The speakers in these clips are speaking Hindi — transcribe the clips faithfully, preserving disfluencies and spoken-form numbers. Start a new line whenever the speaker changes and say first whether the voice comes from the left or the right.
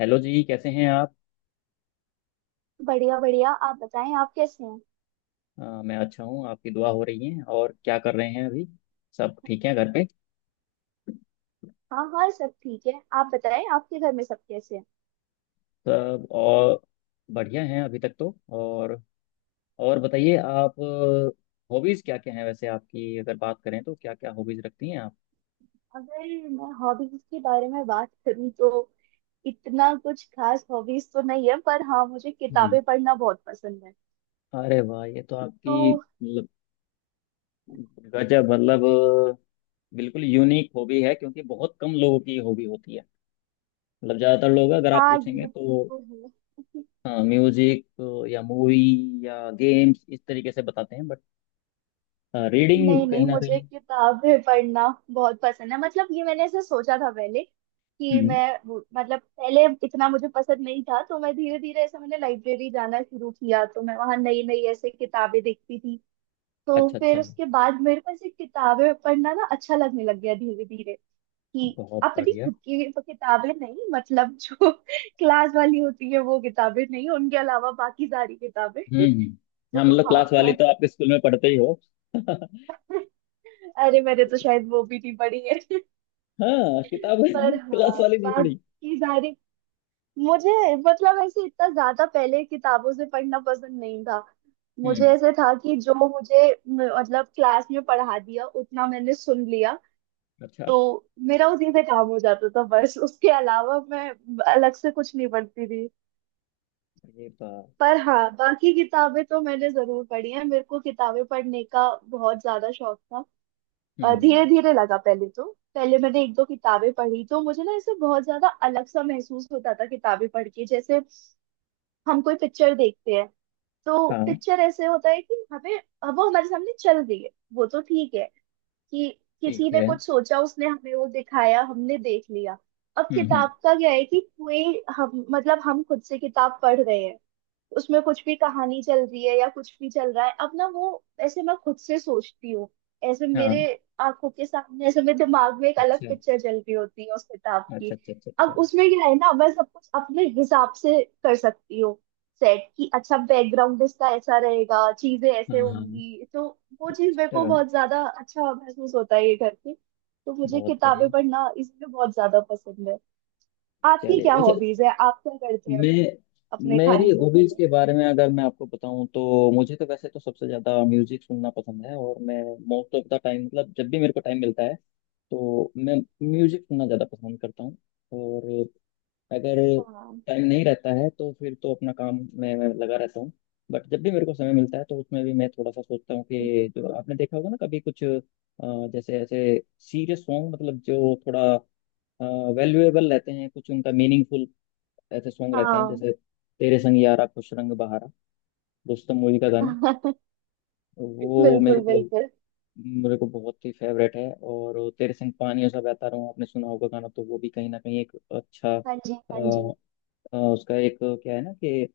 left: हेलो जी, कैसे हैं आप।
right: बढ़िया बढ़िया, आप बताएं आप कैसे हैं।
left: अ, मैं अच्छा हूँ, आपकी दुआ हो रही है। और क्या कर रहे हैं अभी, सब ठीक है घर पे।
right: हाँ हाँ, सब ठीक है। आप बताएं आपके घर में सब कैसे हैं।
left: सब और बढ़िया हैं अभी तक तो। और और बताइए आप। हॉबीज क्या क्या हैं, वैसे आपकी अगर बात करें तो क्या क्या हॉबीज रखती हैं आप।
right: अगर मैं हॉबीज के बारे में बात करूं तो इतना कुछ खास हॉबीज तो नहीं है, पर हाँ, मुझे
left: हम्म।
right: किताबें पढ़ना बहुत पसंद है।
left: अरे वाह, ये तो आपकी
right: तो।
left: मतलब गजब, मतलब बिल्कुल यूनिक हॉबी है, क्योंकि बहुत कम लोगों की हॉबी होती है। मतलब ज्यादातर लोग अगर आप
right: हाँ,
left: पूछेंगे
right: ये
left: तो
right: तो है।
left: हाँ, म्यूजिक या मूवी या गेम्स इस तरीके से बताते हैं, बट रीडिंग
right: नहीं नहीं,
left: कहीं ना
right: मुझे
left: कहीं।
right: किताबें पढ़ना बहुत पसंद है। मतलब ये मैंने ऐसे सोचा था पहले कि
left: हम्म।
right: मैं वो- मतलब पहले इतना मुझे पसंद नहीं था, तो मैं धीरे धीरे, ऐसे मैंने लाइब्रेरी जाना शुरू किया, तो मैं वहां नई नई ऐसे किताबें देखती थी। तो
left: अच्छा अच्छा,
right: फिर उसके बाद मेरे को ऐसे किताबें पढ़ना ना अच्छा लगने लग गया धीरे धीरे, कि
left: बहुत
right: अपनी
left: बढ़िया।
right: खुद की तो किताबें नहीं, मतलब जो क्लास वाली होती है वो किताबें नहीं, उनके अलावा बाकी सारी किताबें।
left: हम्म,
right: तो
left: हाँ मतलब क्लास वाली
right: हाँ।
left: तो आपके स्कूल में पढ़ते ही हो।
right: अरे, मैंने तो शायद वो भी नहीं पढ़ी है।
left: हाँ, किताब
right: पर हाँ,
left: क्लास वाली नहीं पढ़ी।
right: बाकी सारी, मुझे, मतलब ऐसे इतना ज्यादा पहले किताबों से पढ़ना पसंद नहीं था। मुझे
left: हम्म।
right: ऐसे था कि जो मुझे म- मतलब क्लास में पढ़ा दिया उतना मैंने सुन लिया,
left: अच्छा।
right: तो मेरा उसी से काम हो जाता था। बस उसके अलावा मैं अलग से कुछ नहीं पढ़ती थी।
left: अरे बाप।
right: पर हाँ, बाकी किताबें तो मैंने जरूर पढ़ी हैं, मेरे को किताबें पढ़ने का बहुत ज्यादा शौक था।
left: हम्म
right: धीरे
left: हम्म।
right: धीरे लगा, पहले तो पहले मैंने एक दो किताबें पढ़ी, तो मुझे ना इसे बहुत ज्यादा अलग सा महसूस होता था किताबें पढ़ के। जैसे हम कोई पिक्चर देखते हैं, तो
left: हाँ।
right: पिक्चर ऐसे होता है कि हमें वो हमारे सामने चल रही है, वो तो ठीक है कि किसी
left: ठीक
right: ने
left: है।
right: कुछ सोचा, उसने हमें वो दिखाया, हमने देख लिया। अब
left: हम्म हम्म।
right: किताब का क्या है कि कोई, हम, मतलब हम खुद से किताब पढ़ रहे हैं, उसमें कुछ भी कहानी चल रही है या कुछ भी चल रहा है, अब ना वो ऐसे मैं खुद से सोचती हूँ। ऐसे मेरे
left: हाँ।
right: आंखों के सामने, ऐसे मेरे दिमाग में एक अलग
left: अच्छा
right: पिक्चर चल रही होती है उस किताब की।
left: अच्छा अच्छा अच्छा।
right: अब
left: अच्छा।
right: उसमें क्या है ना, मैं सब कुछ अपने हिसाब से कर सकती हूँ सेट, कि अच्छा बैकग्राउंड इसका ऐसा रहेगा, चीजें ऐसे
left: हाँ हाँ।
right: होंगी, तो वो चीज मेरे
left: अच्छा,
right: को बहुत ज्यादा अच्छा महसूस होता है ये करके। तो मुझे
left: बहुत बढ़िया।
right: किताबें पढ़ना इसलिए बहुत ज्यादा पसंद है। आपकी
left: चलिए
right: क्या
left: वैसे,
right: हॉबीज है? आप क्या करते हैं
left: मैं
right: अपने
left: मेरी
right: खाली समय
left: हॉबीज
right: में?
left: के बारे में अगर मैं आपको बताऊं तो मुझे तो वैसे तो सबसे ज्यादा म्यूजिक सुनना पसंद है, और मैं मोस्ट ऑफ द टाइम मतलब जब भी मेरे को टाइम मिलता है तो मैं म्यूजिक सुनना ज्यादा पसंद करता हूँ। और अगर
right: हाँ।
left: टाइम नहीं रहता है तो फिर तो अपना काम में मैं लगा रहता हूँ। बट जब भी मेरे को समय मिलता है तो उसमें भी मैं थोड़ा सा सोचता हूँ कि जो आपने देखा होगा ना, कभी कुछ अ, जैसे ऐसे सीरियस सॉन्ग, मतलब जो थोड़ा वैल्यूएबल रहते हैं कुछ, उनका मीनिंगफुल ऐसे सॉन्ग रहते हैं,
right: हाँ।
left: जैसे तेरे संग यारा खुश रंग बहारा, रुस्तम मूवी का गाना। वो मेरे
right: बिल्कुल
left: को
right: बिल्कुल।
left: मेरे को बहुत ही फेवरेट है, और तेरे संग पानियों सा बहता रहूं आपने सुना होगा गाना, तो वो भी कहीं ना कहीं एक अच्छा
right: हाँ जी,
left: अ,
right: हाँ जी।
left: अ, उसका एक क्या है ना कि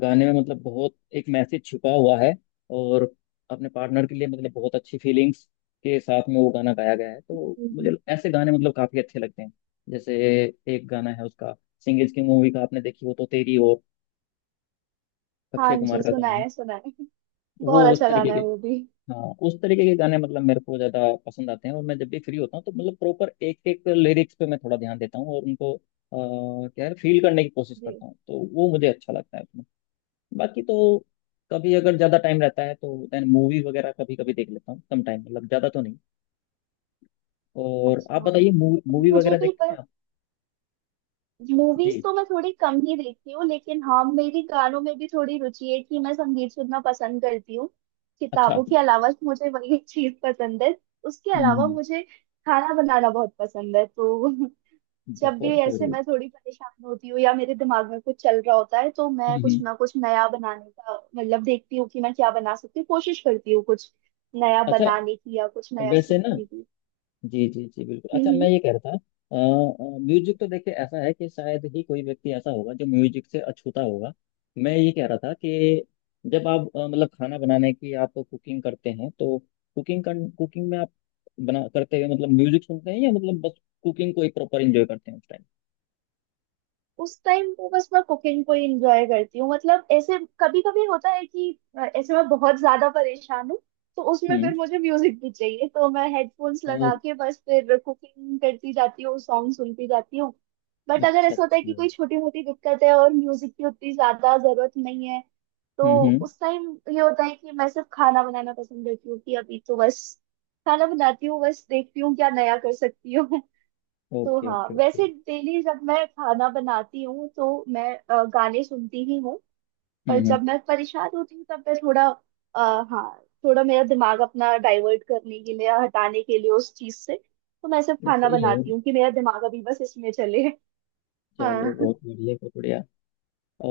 left: गाने में मतलब बहुत एक मैसेज छुपा हुआ है। और अपने पार्टनर के लिए मतलब बहुत अच्छी फीलिंग्स के साथ में वो गाना गाया गया है, तो मुझे
right: हम्म।
left: ऐसे गाने मतलब काफी अच्छे लगते हैं। जैसे एक गाना है उसका, सिंह इज की मूवी का आपने देखी हो तो तेरी ओर,
right: हाँ
left: अक्षय कुमार
right: जी,
left: का
right: सुना
left: गाना है।
right: है, सुना है।
left: वो
right: बहुत
left: उस
right: अच्छा
left: तरीके
right: गाना
left: के
right: है वो भी।
left: हाँ, उस तरीके के गाने मतलब मेरे को ज्यादा पसंद आते हैं, और मैं जब भी फ्री होता हूँ तो मतलब प्रॉपर एक एक लिरिक्स पे मैं थोड़ा ध्यान देता हूँ, और उनको अ, क्या है, फील करने की कोशिश करता
right: जी।
left: हूँ तो वो मुझे अच्छा लगता है उसमें। बाकी तो कभी अगर ज्यादा टाइम रहता है तो देन मूवी वगैरह कभी कभी देख लेता हूँ, कम टाइम मतलब ज्यादा तो नहीं। और आप
right: अच्छा।
left: बताइए, मूवी
right: मुझे
left: वगैरह
right: भी।
left: देखते
right: पर
left: हैं आप।
right: मूवीज
left: जी।
right: तो मैं थोड़ी कम ही देखती हूँ, लेकिन हाँ, मेरी गानों में भी थोड़ी रुचि है कि मैं संगीत सुनना पसंद करती हूँ।
left: अच्छा।
right: किताबों के अलावा मुझे वही एक चीज पसंद है। उसके अलावा
left: हम्म।
right: मुझे खाना बनाना बहुत पसंद है। तो जब भी
left: बहुत
right: ऐसे
left: बढ़िया।
right: मैं थोड़ी परेशान होती हूँ या मेरे दिमाग में कुछ चल रहा होता है, तो मैं कुछ
left: हम्म।
right: ना कुछ नया बनाने का मतलब देखती हूँ कि मैं क्या बना सकती हूँ, कोशिश करती हूँ कुछ नया
left: अच्छा
right: बनाने की या कुछ नया
left: वैसे ना,
right: सीखने की।
left: जी जी जी, बिल्कुल। अच्छा,
right: हम्म।
left: मैं ये कह रहा था, म्यूजिक तो देखिए ऐसा है कि शायद ही कोई व्यक्ति ऐसा होगा जो म्यूजिक से अछूता होगा। मैं ये कह रहा था कि जब आप अ, मतलब खाना बनाने की, आप कुकिंग करते हैं तो कुकिंग कर, कुकिंग में आप बना करते हुए मतलब म्यूजिक सुनते हैं, या मतलब बस कुकिंग को ही प्रॉपर एंजॉय करते हैं उस टाइम।
right: उस टाइम वो बस मैं कुकिंग को ही एंजॉय करती हूँ। मतलब ऐसे कभी कभी होता है कि अ, ऐसे मैं बहुत ज्यादा परेशान हूँ, तो उसमें
left: हम्म।
right: फिर मुझे म्यूजिक भी चाहिए, तो मैं हेडफोन्स लगा
left: और-
right: के बस फिर कुकिंग करती जाती हूँ, सॉन्ग सुनती जाती हूँ। बट अगर
left: अच्छा अच्छा।
right: ऐसा होता है कि कोई छोटी मोटी दिक्कत है और म्यूजिक की उतनी ज्यादा जरूरत नहीं है, तो
left: हम्म हम्म।
right: उस टाइम ये होता है कि मैं सिर्फ खाना बनाना पसंद करती हूँ, कि अभी तो बस खाना बनाती हूँ, बस देखती हूँ क्या नया कर सकती हूँ। तो
left: ओके
right: हाँ,
left: ओके ओके।
right: वैसे डेली जब मैं खाना बनाती हूँ तो मैं अ, गाने सुनती ही हूँ।
left: हम्म
right: पर
left: हम्म।
right: जब मैं परेशान होती हूँ तब मैं थोड़ा आ, हाँ, थोड़ा मेरा दिमाग अपना डाइवर्ट करने के लिए, हटाने के लिए उस चीज से, तो मैं सिर्फ
left: नहीं,
right: खाना
left: सही है।
right: बनाती हूँ कि मेरा दिमाग अभी बस इसमें चले।
left: चलिए,
right: हाँ।
left: बहुत बढ़िया बहुत बढ़िया।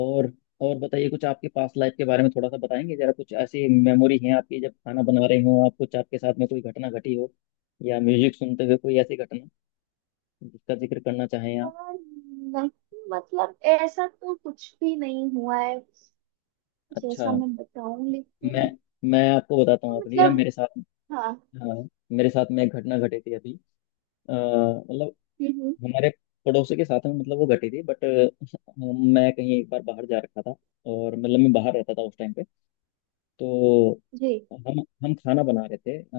left: और और बताइए कुछ आपके पास्ट लाइफ के बारे में, थोड़ा सा बताएंगे जरा, कुछ ऐसी मेमोरी है आपकी जब खाना बना रहे हो आप, कुछ आपके साथ में कोई घटना घटी हो, या म्यूजिक सुनते हुए कोई ऐसी घटना जिसका जिक्र करना चाहें
right: अ,
left: आप।
right: नहीं, मतलब ऐसा तो कुछ भी नहीं हुआ है
left: अच्छा,
right: जैसा मैं बताऊं,
left: मैं
right: लेकिन।
left: मैं आपको बताता
right: तो
left: हूँ अपनी ना,
right: मतलब
left: मेरे साथ,
right: हाँ।
left: हाँ, मेरे साथ में एक घटना घटी थी अभी, अ, मतलब
right: हम्म, हम्म।
left: हमारे पड़ोसी के साथ में मतलब वो घटी थी, बट हाँ, मैं कहीं एक बार बाहर जा रखा था, और मतलब मैं बाहर रहता था उस टाइम पे। तो
right: जी।
left: हम हम खाना बना रहे थे, अ,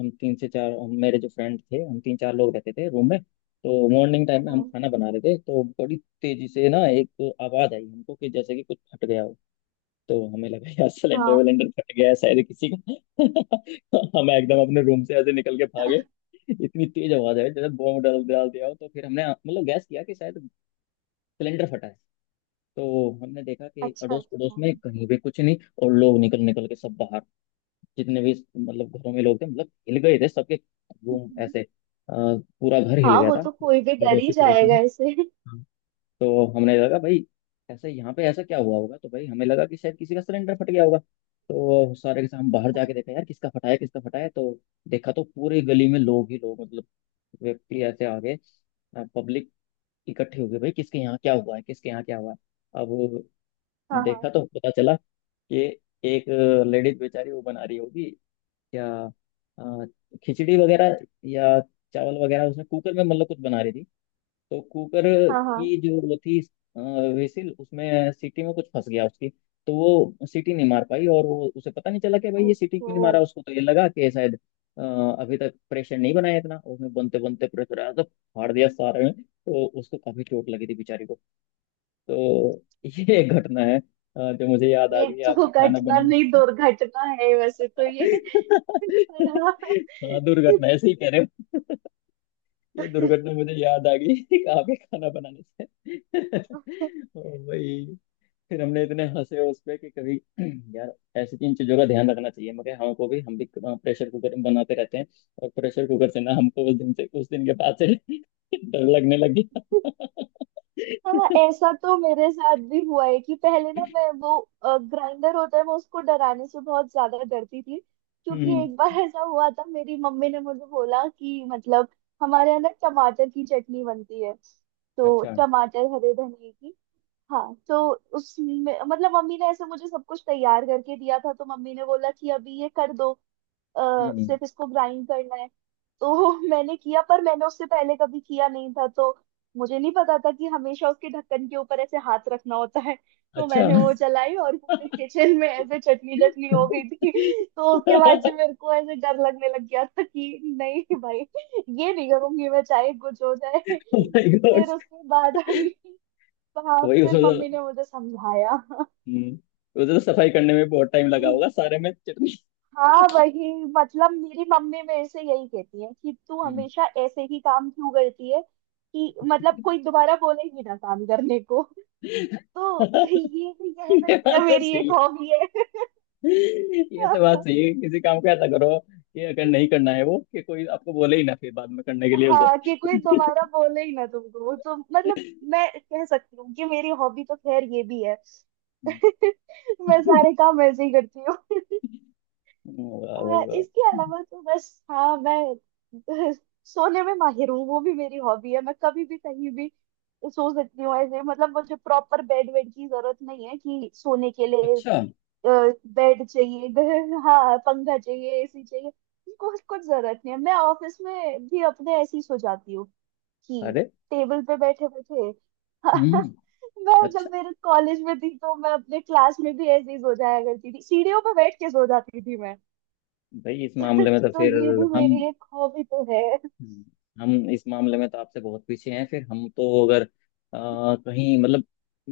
left: हम तीन से चार हम- मेरे जो फ्रेंड थे हम तीन चार लोग रहते थे रूम में। तो मॉर्निंग टाइम में हम
right: हाँ
left: खाना बना रहे थे, तो बड़ी तेजी से ना एक आवाज आई हमको कि जैसे कि कुछ फट गया हो। तो हमें लगा यार, सिलेंडर
right: हाँ।
left: विलेंडर फट गया है शायद किसी का। हम एकदम अपने रूम से ऐसे निकल के
right: अच्छा
left: भागे। इतनी तेज आवाज आई जैसे बॉम्ब डाल डाल दिया हो, तो फिर हमने मतलब गैस किया कि शायद सिलेंडर फटा है। तो हमने देखा कि
right: अच्छा।
left: अड़ोस पड़ोस में कहीं भी कुछ नहीं, और लोग निकल निकल के सब बाहर, जितने भी मतलब घरों में लोग थे मतलब हिल गए थे, सबके रूम
right: हम्म।
left: ऐसे अ, पूरा घर हिल
right: हाँ,
left: गया
right: वो
left: था
right: तो कोई भी डर ही
left: पड़ोसी पड़ोसी
right: जाएगा
left: में।
right: ऐसे।
left: हाँ। तो हमने लगा भाई, ऐसे यहाँ पे ऐसा क्या हुआ होगा, तो भाई हमें लगा कि शायद किसी का सिलेंडर फट गया होगा। तो सारे के साथ हम बाहर
right: हाँ।
left: जाके देखा, यार किसका फटा है किसका फटा है, तो देखा तो पूरी गली में लोग ही लोग, मतलब व्यक्ति ऐसे आ गए, पब्लिक इकट्ठी हो गई, भाई किसके यहाँ क्या हुआ है किसके यहाँ क्या हुआ है। अब
right: हाँ।
left: देखा तो पता चला कि एक लेडीज बेचारी वो बना रही होगी, या अ, खिचड़ी वगैरह या चावल वगैरह, उसने कुकर में मतलब कुछ बना रही थी। तो कुकर
right: हाँ। हाँ।
left: की जो वो थी अ, वेसिल, उसमें सीटी में कुछ फंस गया उसकी। तो वो सीटी नहीं मार पाई, और वो, उसे पता नहीं चला कि भाई ये सीटी क्यों
right: ओहो।
left: नहीं मारा, उसको तो ये लगा कि शायद अ, अभी तक प्रेशर नहीं बनाया इतना, उसने बनते बनते प्रेशर आया तो फाड़ दिया सारे में, तो उसको काफी चोट लगी थी बेचारी को। तो ये एक घटना है अ, जो मुझे याद आ
right: ये
left: गई
right: तो
left: आपके खाना
right: घटना
left: बनाने
right: नहीं
left: से।
right: दुर्घटना है, वैसे तो ये। पर।
left: हाँ, दुर्घटना ऐसे ही कह रहे हो, ये दुर्घटना मुझे याद आ गई कहाँ पे खाना बनाने से। ओ भाई, फिर हमने इतने हंसे उस पे कि कभी, यार ऐसी इन चीजों का ध्यान रखना चाहिए, मगर हमको भी हम भी प्रेशर कुकर में बनाते रहते हैं। और प्रेशर कुकर से ना हमको उस दिन से उस दिन के बाद से डर लगने लग गया।
right: हाँ हाँ, ऐसा तो मेरे साथ भी हुआ है कि पहले ना मैं, वो ग्राइंडर होता है, मैं उसको डराने से बहुत ज्यादा डरती थी। क्योंकि
left: हम्म।
right: एक बार ऐसा हुआ था, मेरी मम्मी ने मुझे बोला कि मतलब हमारे यहाँ ना टमाटर की चटनी बनती है, तो
left: अच्छा।
right: टमाटर हरे धनिए की। हाँ, तो उसमें मतलब मम्मी ने ऐसे मुझे सब कुछ तैयार करके दिया था, तो मम्मी ने बोला कि अभी ये कर दो, आ,
left: हम्म।
right: सिर्फ इसको ग्राइंड करना है। तो मैंने किया, पर मैंने उससे पहले कभी किया नहीं था, तो मुझे नहीं पता था कि हमेशा उसके ढक्कन के ऊपर ऐसे हाथ रखना होता है। तो
left: अच्छा।
right: मैंने वो चलाई और पूरे किचन में ऐसे चटनी चटनी हो गई थी। तो उसके बाद से मेरे को ऐसे डर लगने लग गया था कि नहीं भाई, ये नहीं करूंगी मैं, चाहे कुछ हो जाए।
left: ओ माय
right: फिर
left: गॉड।
right: उसके बाद अभी। हाँ,
left: वही
right: फिर
left: उसमें
right: मम्मी
left: तो,
right: ने मुझे समझाया कि।
left: हम्म, उधर तो सफाई करने में बहुत टाइम लगा
right: हम्म।
left: होगा, सारे में चटनी।
right: हाँ, वही, मतलब मेरी मम्मी मेरे से यही कहती है कि तू
left: हम्म।
right: हमेशा ऐसे ही काम क्यों करती है, कि मतलब कोई दोबारा बोले ही ना काम करने को। तो ये भी कह
left: ये
right: सकते
left: बात
right: हैं
left: तो
right: मेरी
left: सही
right: एक हॉबी है।
left: है, ये तो बात सही है, किसी काम को ऐसा करो कि अगर नहीं करना है वो, कि कोई आपको बोले ही ना फिर बाद में करने के लिए उसे।
right: हाँ, कि कोई दोबारा बोले ही ना तुमको, तो मतलब मैं कह सकती हूँ कि मेरी हॉबी तो खैर ये भी है।
left: हम्म।
right: मैं सारे काम ऐसे ही करती हूँ।
left: वाह भाई
right: आ,
left: वाह।
right: इसके अलावा तो बस हाँ, मैं सोने में माहिर हूँ, वो भी मेरी हॉबी है। मैं कभी भी कहीं भी सो सकती हूँ ऐसे, मतलब मुझे प्रॉपर बेड वेड की जरूरत नहीं है कि सोने के लिए
left: अच्छा।
right: बेड चाहिए। ग- हाँ, पंखा चाहिए, एसी चाहिए, कुछ कुछ जरूरत नहीं है। मैं ऑफिस में भी अपने ऐसे ही सो जाती हूँ, कि
left: अरे।
right: टेबल पे बैठे बैठे।
left: हम्म।
right: मैं जब
left: अच्छा,
right: मेरे कॉलेज में थी तो मैं अपने क्लास में भी ऐसे ही सो जाया करती थी, सीढ़ियों पे बैठ के सो जाती थी।
left: भाई इस मामले में तो
right: तो
left: फिर
right: ये भी
left: हम
right: मेरी एक हॉबी तो है।
left: हम इस मामले में तो आपसे बहुत पीछे हैं। फिर हम तो अगर अ, कहीं मतलब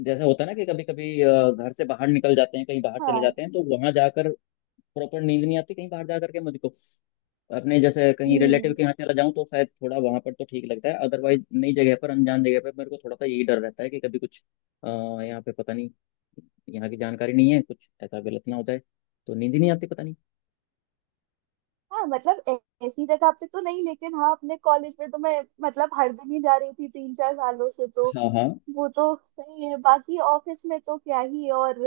left: जैसा होता है ना कि कभी कभी घर से बाहर निकल जाते हैं कहीं बाहर चले
right: हाँ।
left: जाते हैं, तो वहां जाकर प्रॉपर नींद नहीं आती कहीं बाहर जा करके मुझको। अपने जैसे कहीं रिलेटिव
right: हम्म।
left: के यहाँ चला जाऊं तो शायद थोड़ा वहां पर तो ठीक लगता है, अदरवाइज नई जगह पर, अनजान जगह पर मेरे को थोड़ा सा यही डर रहता है कि कभी कुछ अ, यहाँ पे पता नहीं, यहाँ की जानकारी नहीं है, कुछ ऐसा गलत ना हो जाए, तो नींद ही नहीं आती पता नहीं।
right: हाँ, मतलब ऐ- ऐसी जगह पे तो नहीं, लेकिन हाँ, अपने कॉलेज में तो मैं मतलब हर दिन ही जा रही थी तीन चार सालों से, तो
left: हाँ हाँ।
right: वो तो सही है। बाकी ऑफिस में तो क्या ही। और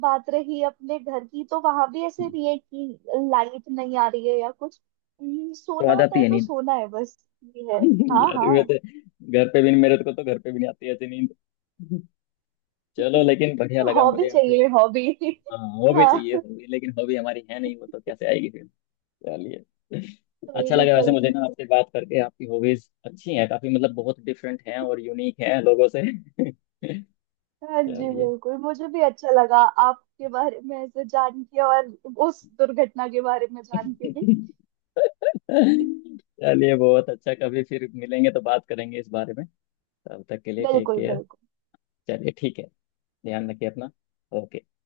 right: बात रही अपने घर की, तो वहां भी ऐसे
left: हम्म।
right: नहीं है कि लाइट नहीं आ रही है या कुछ। हम्म,
left: तो
right: सोना
left: आ
right: होता
left: जाती
right: है
left: है
right: तो
left: नींद।
right: सोना है बस। ये है। हाँ
left: यार
right: हाँ।
left: वैसे, घर पे भी मेरे को तो घर पे भी नहीं आती ऐसी नींद। चलो, लेकिन बढ़िया लगा
right: हॉबी
left: मुझे यहाँ से।
right: चाहिए, हॉबी।
left: हाँ, हॉबी चाहिए
right: हाँ।
left: हॉबी, लेकिन हॉबी हमारी है नहीं, वो तो कैसे आएगी फिर। चलिए,
right: कोई
left: अच्छा
right: नहीं,
left: लगा वैसे
right: कोई
left: मुझे
right: नहीं।
left: ना आपसे बात करके, आपकी हॉबीज अच्छी हैं काफी, मतलब बहुत डिफरेंट हैं और यूनिक हैं लोगों से।
right: हाँ जी,
left: चलिए।
right: बिल्कुल, मुझे भी अच्छा लगा आपके बारे में ऐसे जान के, और उस दुर्घटना के बारे में जान के भी।
left: चलिए बहुत अच्छा, कभी फिर मिलेंगे तो बात करेंगे इस बारे में। तब तक के लिए टेक
right: बिल्कुल
left: केयर।
right: बिल्कुल।
left: चलिए ठीक है। ध्यान रखिए अपना। ओके।